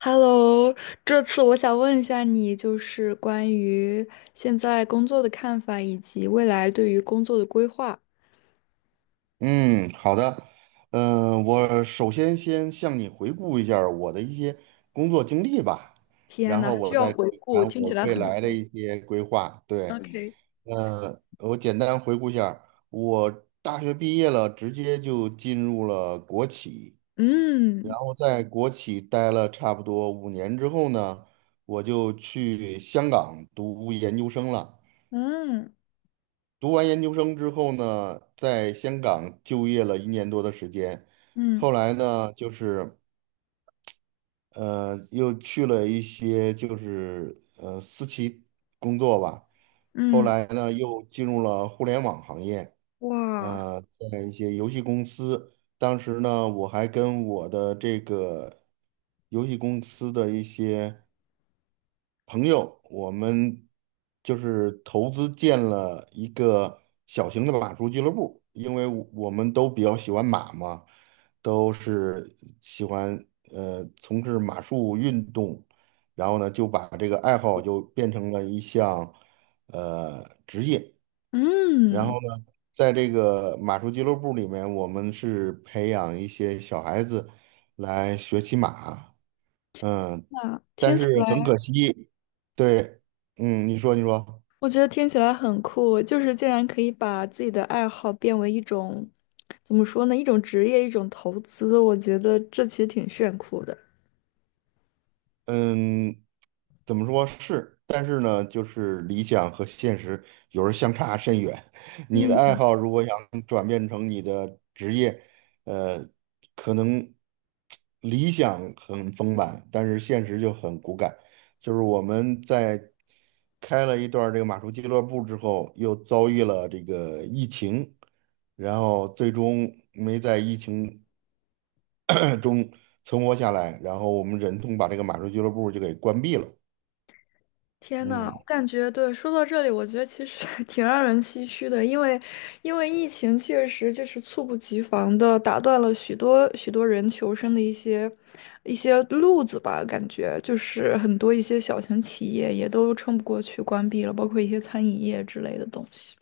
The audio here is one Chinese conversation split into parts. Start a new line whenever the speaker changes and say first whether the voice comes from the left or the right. left: Hello，这次我想问一下你，就是关于现在工作的看法，以及未来对于工作的规划。
right: 嗯，好的。嗯，我首先向你回顾一下儿我的一些工作经历吧，
left: 天
right: 然
left: 呐，
right: 后
left: 还需
right: 我
left: 要
right: 再
left: 回顾，
right: 谈
left: 听起
right: 我
left: 来
right: 未
left: 很
right: 来的一些规划。对，
left: OK。
right: 我简单回顾一下儿我大学毕业了，直接就进入了国企。
left: 嗯
right: 然后在国企待了差不多5年之后呢，我就去香港读研究生了。
left: 嗯
right: 读完研究生之后呢，在香港就业了1年多的时间，
left: 嗯
right: 后来呢，就是又去了一些就是私企工作吧，后
left: 嗯，
right: 来呢，又进入了互联网行业，
left: 哇，
right: 呃，在一些游戏公司，当时呢，我还跟我的这个游戏公司的一些朋友，我们就是投资建了一个小型的马术俱乐部，因为我们都比较喜欢马嘛，都是喜欢从事马术运动，然后呢就把这个爱好就变成了一项职业，然
left: 嗯，
right: 后呢在这个马术俱乐部里面，我们是培养一些小孩子来学骑马。嗯，
left: 那
right: 但
left: 听
right: 是
left: 起
right: 很可
left: 来，
right: 惜，对，嗯，你说你说，
left: 我觉得听起来很酷，就是竟然可以把自己的爱好变为一种，怎么说呢，一种职业，一种投资，我觉得这其实挺炫酷的。
right: 嗯，怎么说是，但是呢，就是理想和现实有时候相差甚远。你的爱
left: 嗯。
right: 好如果想转变成你的职业，呃，可能理想很丰满，但是现实就很骨感。就是我们在开了一段儿这个马术俱乐部之后，又遭遇了这个疫情，然后最终没在疫情 中存活下来，然后我们忍痛把这个马术俱乐部就给关闭了。
left: 天呐，
right: 嗯
left: 我感觉对，说到这里，我觉得其实 挺让人唏嘘的，因为疫情确实就是猝不及防的打断了许多许多人求生的一些路子吧，感觉就是很多一些小型企业也都撑不过去，关闭了，包括一些餐饮业之类的东西。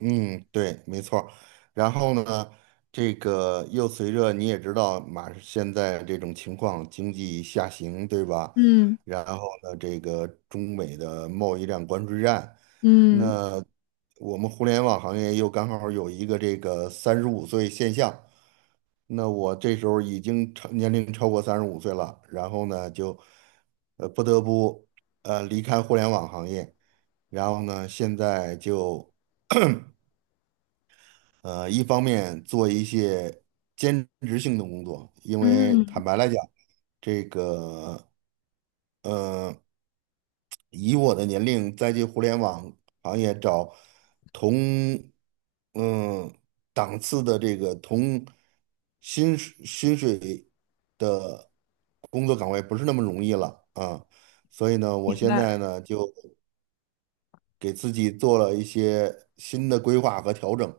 right: 嗯，对，没错儿。然后呢，这个又随着你也知道，马现在这种情况，经济下行，对吧？
left: 嗯
right: 然后呢，这个中美的贸易战、关税战，
left: 嗯
right: 那我们互联网行业又刚好有一个这个三十五岁现象，那我这时候已经超年龄超过三十五岁了，然后呢就，不得不离开互联网行业，然后呢现在就一方面做一些兼职性的工作，因为坦
left: 嗯，
right: 白来讲，这个呃以我的年龄再去互联网行业找同嗯档次的这个同薪水。工作岗位不是那么容易了啊，所以呢，
left: 明
right: 我现在
left: 白。
right: 呢就给自己做了一些新的规划和调整，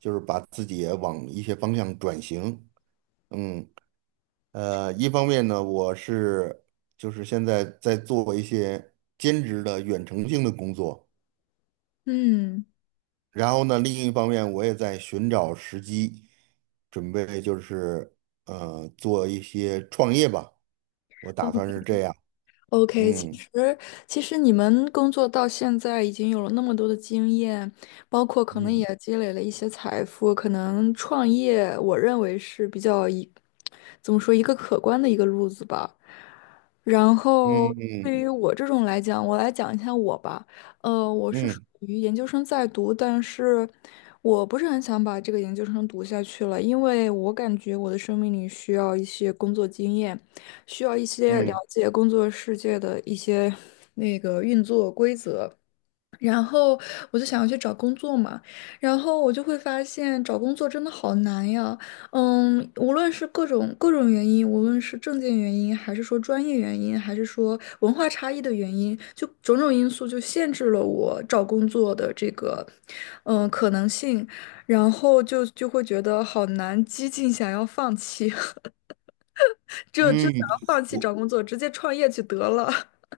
right: 就是把自己也往一些方向转型。嗯，一方面呢，我是就是现在在做一些兼职的远程性的工作，
left: 嗯。
right: 然后呢，另一方面我也在寻找时机，准备就是做一些创业吧，我打算是这样。
left: OK，其
right: 嗯
left: 实其实你们工作到现在已经有了那么多的经验，包括可能也
right: 嗯
left: 积累了一些财富，可能创业，我认为是比较一，怎么说一个可观的一个路子吧。然后
right: 嗯。
left: 对于
right: 嗯
left: 我这种来讲，我来讲一下我吧。我是属
right: 嗯
left: 于研究生在读，但是我不是很想把这个研究生读下去了，因为我感觉我的生命里需要一些工作经验。需要一些了
right: 嗯
left: 解工作世界的一些那个运作规则。然后我就想要去找工作嘛，然后我就会发现找工作真的好难呀。嗯，无论是各种各种原因，无论是证件原因，还是说专业原因，还是说文化差异的原因，就种种因素就限制了我找工作的这个可能性，然后就会觉得好难，激进想要放弃。就想
right: 嗯，
left: 要放弃找工作，直接创业去得了。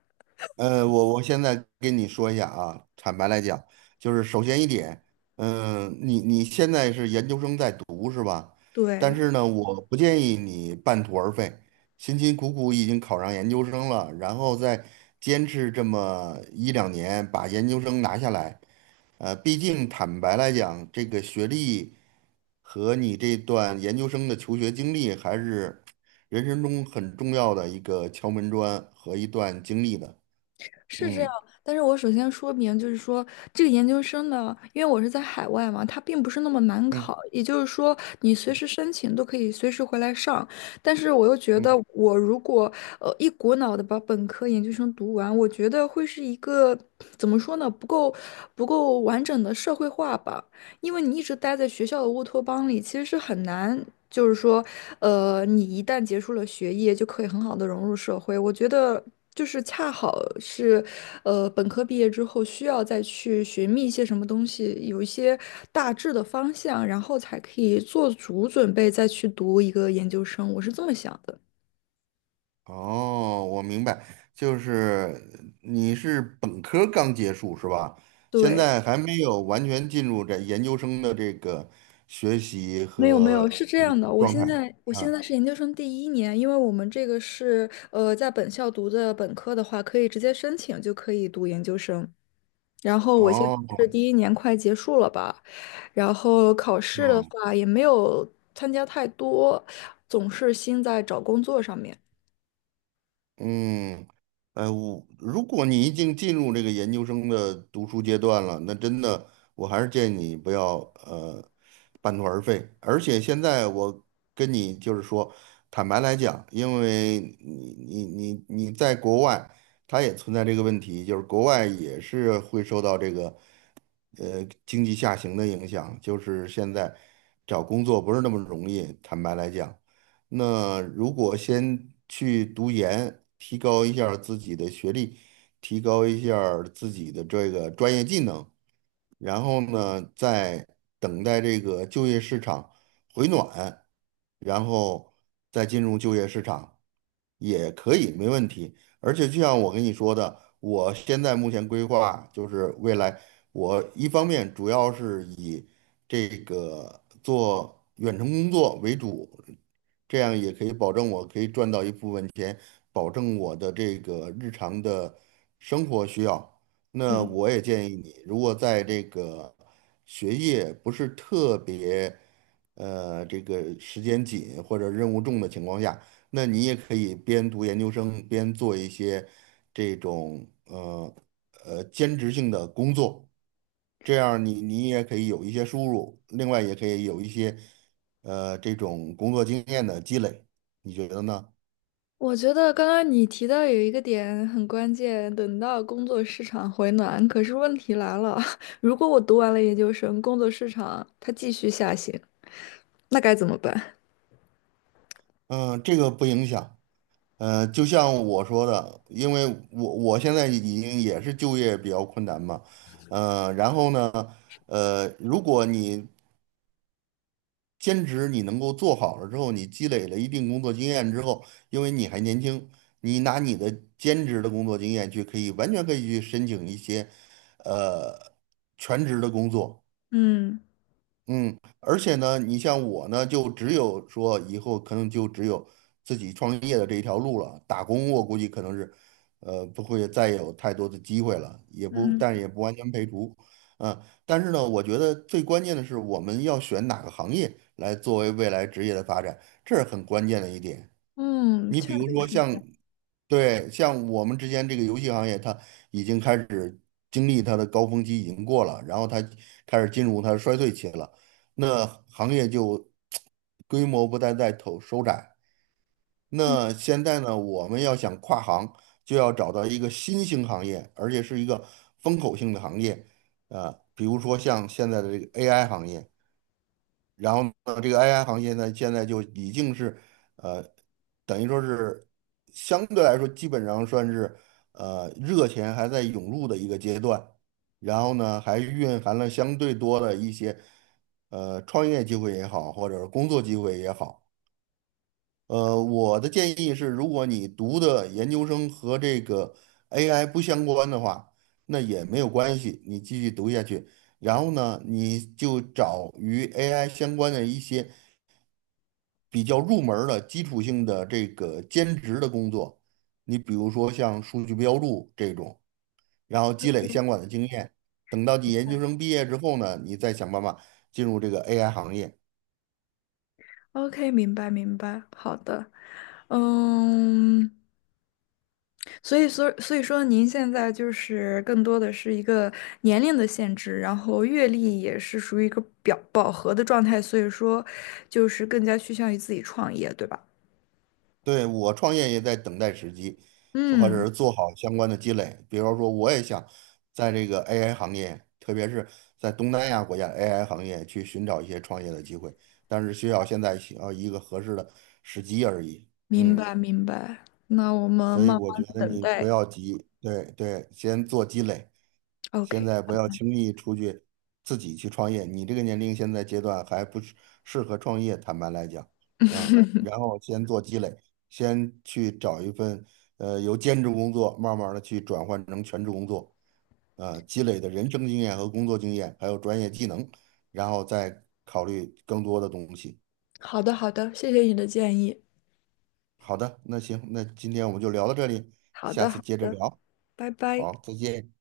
right: 我现在跟你说一下啊，坦白来讲，就是首先一点，嗯、你现在是研究生在读是吧？但
left: 对，
right: 是呢，我不建议你半途而废，辛辛苦苦已经考上研究生了，然后再坚持这么一两年把研究生拿下来，毕竟坦白来讲，这个学历和你这段研究生的求学经历还是人生中很重要的一个敲门砖和一段经历的。
left: 是这样。
right: 嗯
left: 但是我首先说明，就是说这个研究生呢，因为我是在海外嘛，它并不是那么难
right: 嗯
left: 考。也就是说，你随时申请都可以随时回来上。但是我又觉得，
right: 嗯，
left: 我如果一股脑的把本科研究生读完，我觉得会是一个怎么说呢，不够完整的社会化吧。因为你一直待在学校的乌托邦里，其实是很难，就是说，你一旦结束了学业，就可以很好的融入社会。我觉得就是恰好是，本科毕业之后需要再去寻觅一些什么东西，有一些大致的方向，然后才可以做足准备再去读一个研究生。我是这么想的。
right: 哦，我明白，就是你是本科刚结束是吧？现
left: 对，
right: 在还没有完全进入这研究生的这个学习
left: 没有没
right: 和
left: 有，是这
right: 这
left: 样
right: 个
left: 的，我
right: 状
left: 现
right: 态
left: 在我现
right: 啊。
left: 在是研究生第一年，因为我们这个是在本校读的本科的话，可以直接申请就可以读研究生。然后我现
right: 哦，
left: 在是第一年快结束了吧，然后考试的
right: 哦
left: 话也没有参加太多，总是心在找工作上面。
right: 嗯，哎，我如果你已经进入这个研究生的读书阶段了，那真的，我还是建议你不要呃半途而废。而且现在我跟你就是说，坦白来讲，因为你在国外，他也存在这个问题，就是国外也是会受到这个经济下行的影响，就是现在找工作不是那么容易，坦白来讲。那如果先去读研，提高一下儿自己的学历，提高一下儿自己的这个专业技能，然后呢，再等待这个就业市场回暖，然后再进入就业市场也可以，没问题。而且就像我跟你说的，我现在目前规划就是未来，我一方面主要是以这个做远程工作为主，这样也可以保证我可以赚到一部分钱，保证我的这个日常的生活需要。那
left: 嗯，
right: 我也建议你，如果在这个学业不是特别，这个时间紧或者任务重的情况下，那你也可以边读研究生边做一些这种兼职性的工作，这样你也可以有一些收入，另外也可以有一些这种工作经验的积累，你觉得呢？
left: 我觉得刚刚你提到有一个点很关键，等到工作市场回暖，可是问题来了，如果我读完了研究生，工作市场它继续下行。那该怎么办？
right: 嗯、这个不影响。就像我说的，因为我现在已经也是就业比较困难嘛，然后呢，如果你兼职你能够做好了之后，你积累了一定工作经验之后，因为你还年轻，你拿你的兼职的工作经验去，可以完全可以去申请一些，呃，全职的工作。
left: 嗯
right: 嗯，而且呢，你像我呢，就只有说以后可能就只有自己创业的这一条路了。打工我估计可能是，不会再有太多的机会了，也不，
left: 嗯
right: 但也不完全排除。嗯，但是呢，我觉得最关键的是我们要选哪个行业来作为未来职业的发展，这是很关键的一点。
left: 嗯，
right: 你
left: 这
right: 比如说像，对，像我们之间这个游戏行业，它已经开始经历它的高峰期已经过了，然后它开始进入它的衰退期了，那行业就 规模不断在投收窄。
left: 嗯
right: 那现在呢，我们要想跨行，就要找到一个新兴行业，而且是一个风口性的行业，啊、比如说像现在的这个 AI 行业。然后呢，这个 AI 行业呢，现在就已经是，呃，等于说是相对来说，基本上算是，热钱还在涌入的一个阶段。然后呢，还蕴含了相对多的一些，创业机会也好，或者是工作机会也好。我的建议是，如果你读的研究生和这个 AI 不相关的话，那也没有关系，你继续读下去。然后呢，你就找与 AI 相关的一些比较入门儿的基础性的这个兼职的工作，你比如说像数据标注这种，然后积累相关的经验，等到你研究生毕业之后呢，你再想办法进入这个 AI 行业。
left: ，OK，明白明白，好的，嗯，所以说您现在就是更多的是一个年龄的限制，然后阅历也是属于一个表饱和的状态，所以说就是更加趋向于自己创业，对吧？
right: 对，我创业也在等待时机，或
left: 嗯，
right: 者是做好相关的积累。比如说，我也想在这个 AI 行业，特别是在东南亚国家 AI 行业去寻找一些创业的机会，但是需要现在需要一个合适的时机而已。
left: 明
right: 嗯。
left: 白明白，那我们
right: 所以
left: 慢
right: 我觉
left: 慢
right: 得
left: 等
right: 你不
left: 待。
right: 要急，对对，先做积累，现
left: OK，
right: 在不要轻易出去自己去创业。你这个年龄现在阶段还不是适合创业，坦白来讲，啊，然后先做积累，先去找一份由兼职工作慢慢的去转换成全职工作，积累的人生经验和工作经验，还有专业技能，然后再考虑更多的东西。
left: 好的好的，谢谢你的建议。
right: 好的，那行，那今天我们就聊到这里，
left: 好
right: 下
left: 的
right: 次
left: 好
right: 接着
left: 的，
right: 聊，
left: 拜拜。
right: 好，再见。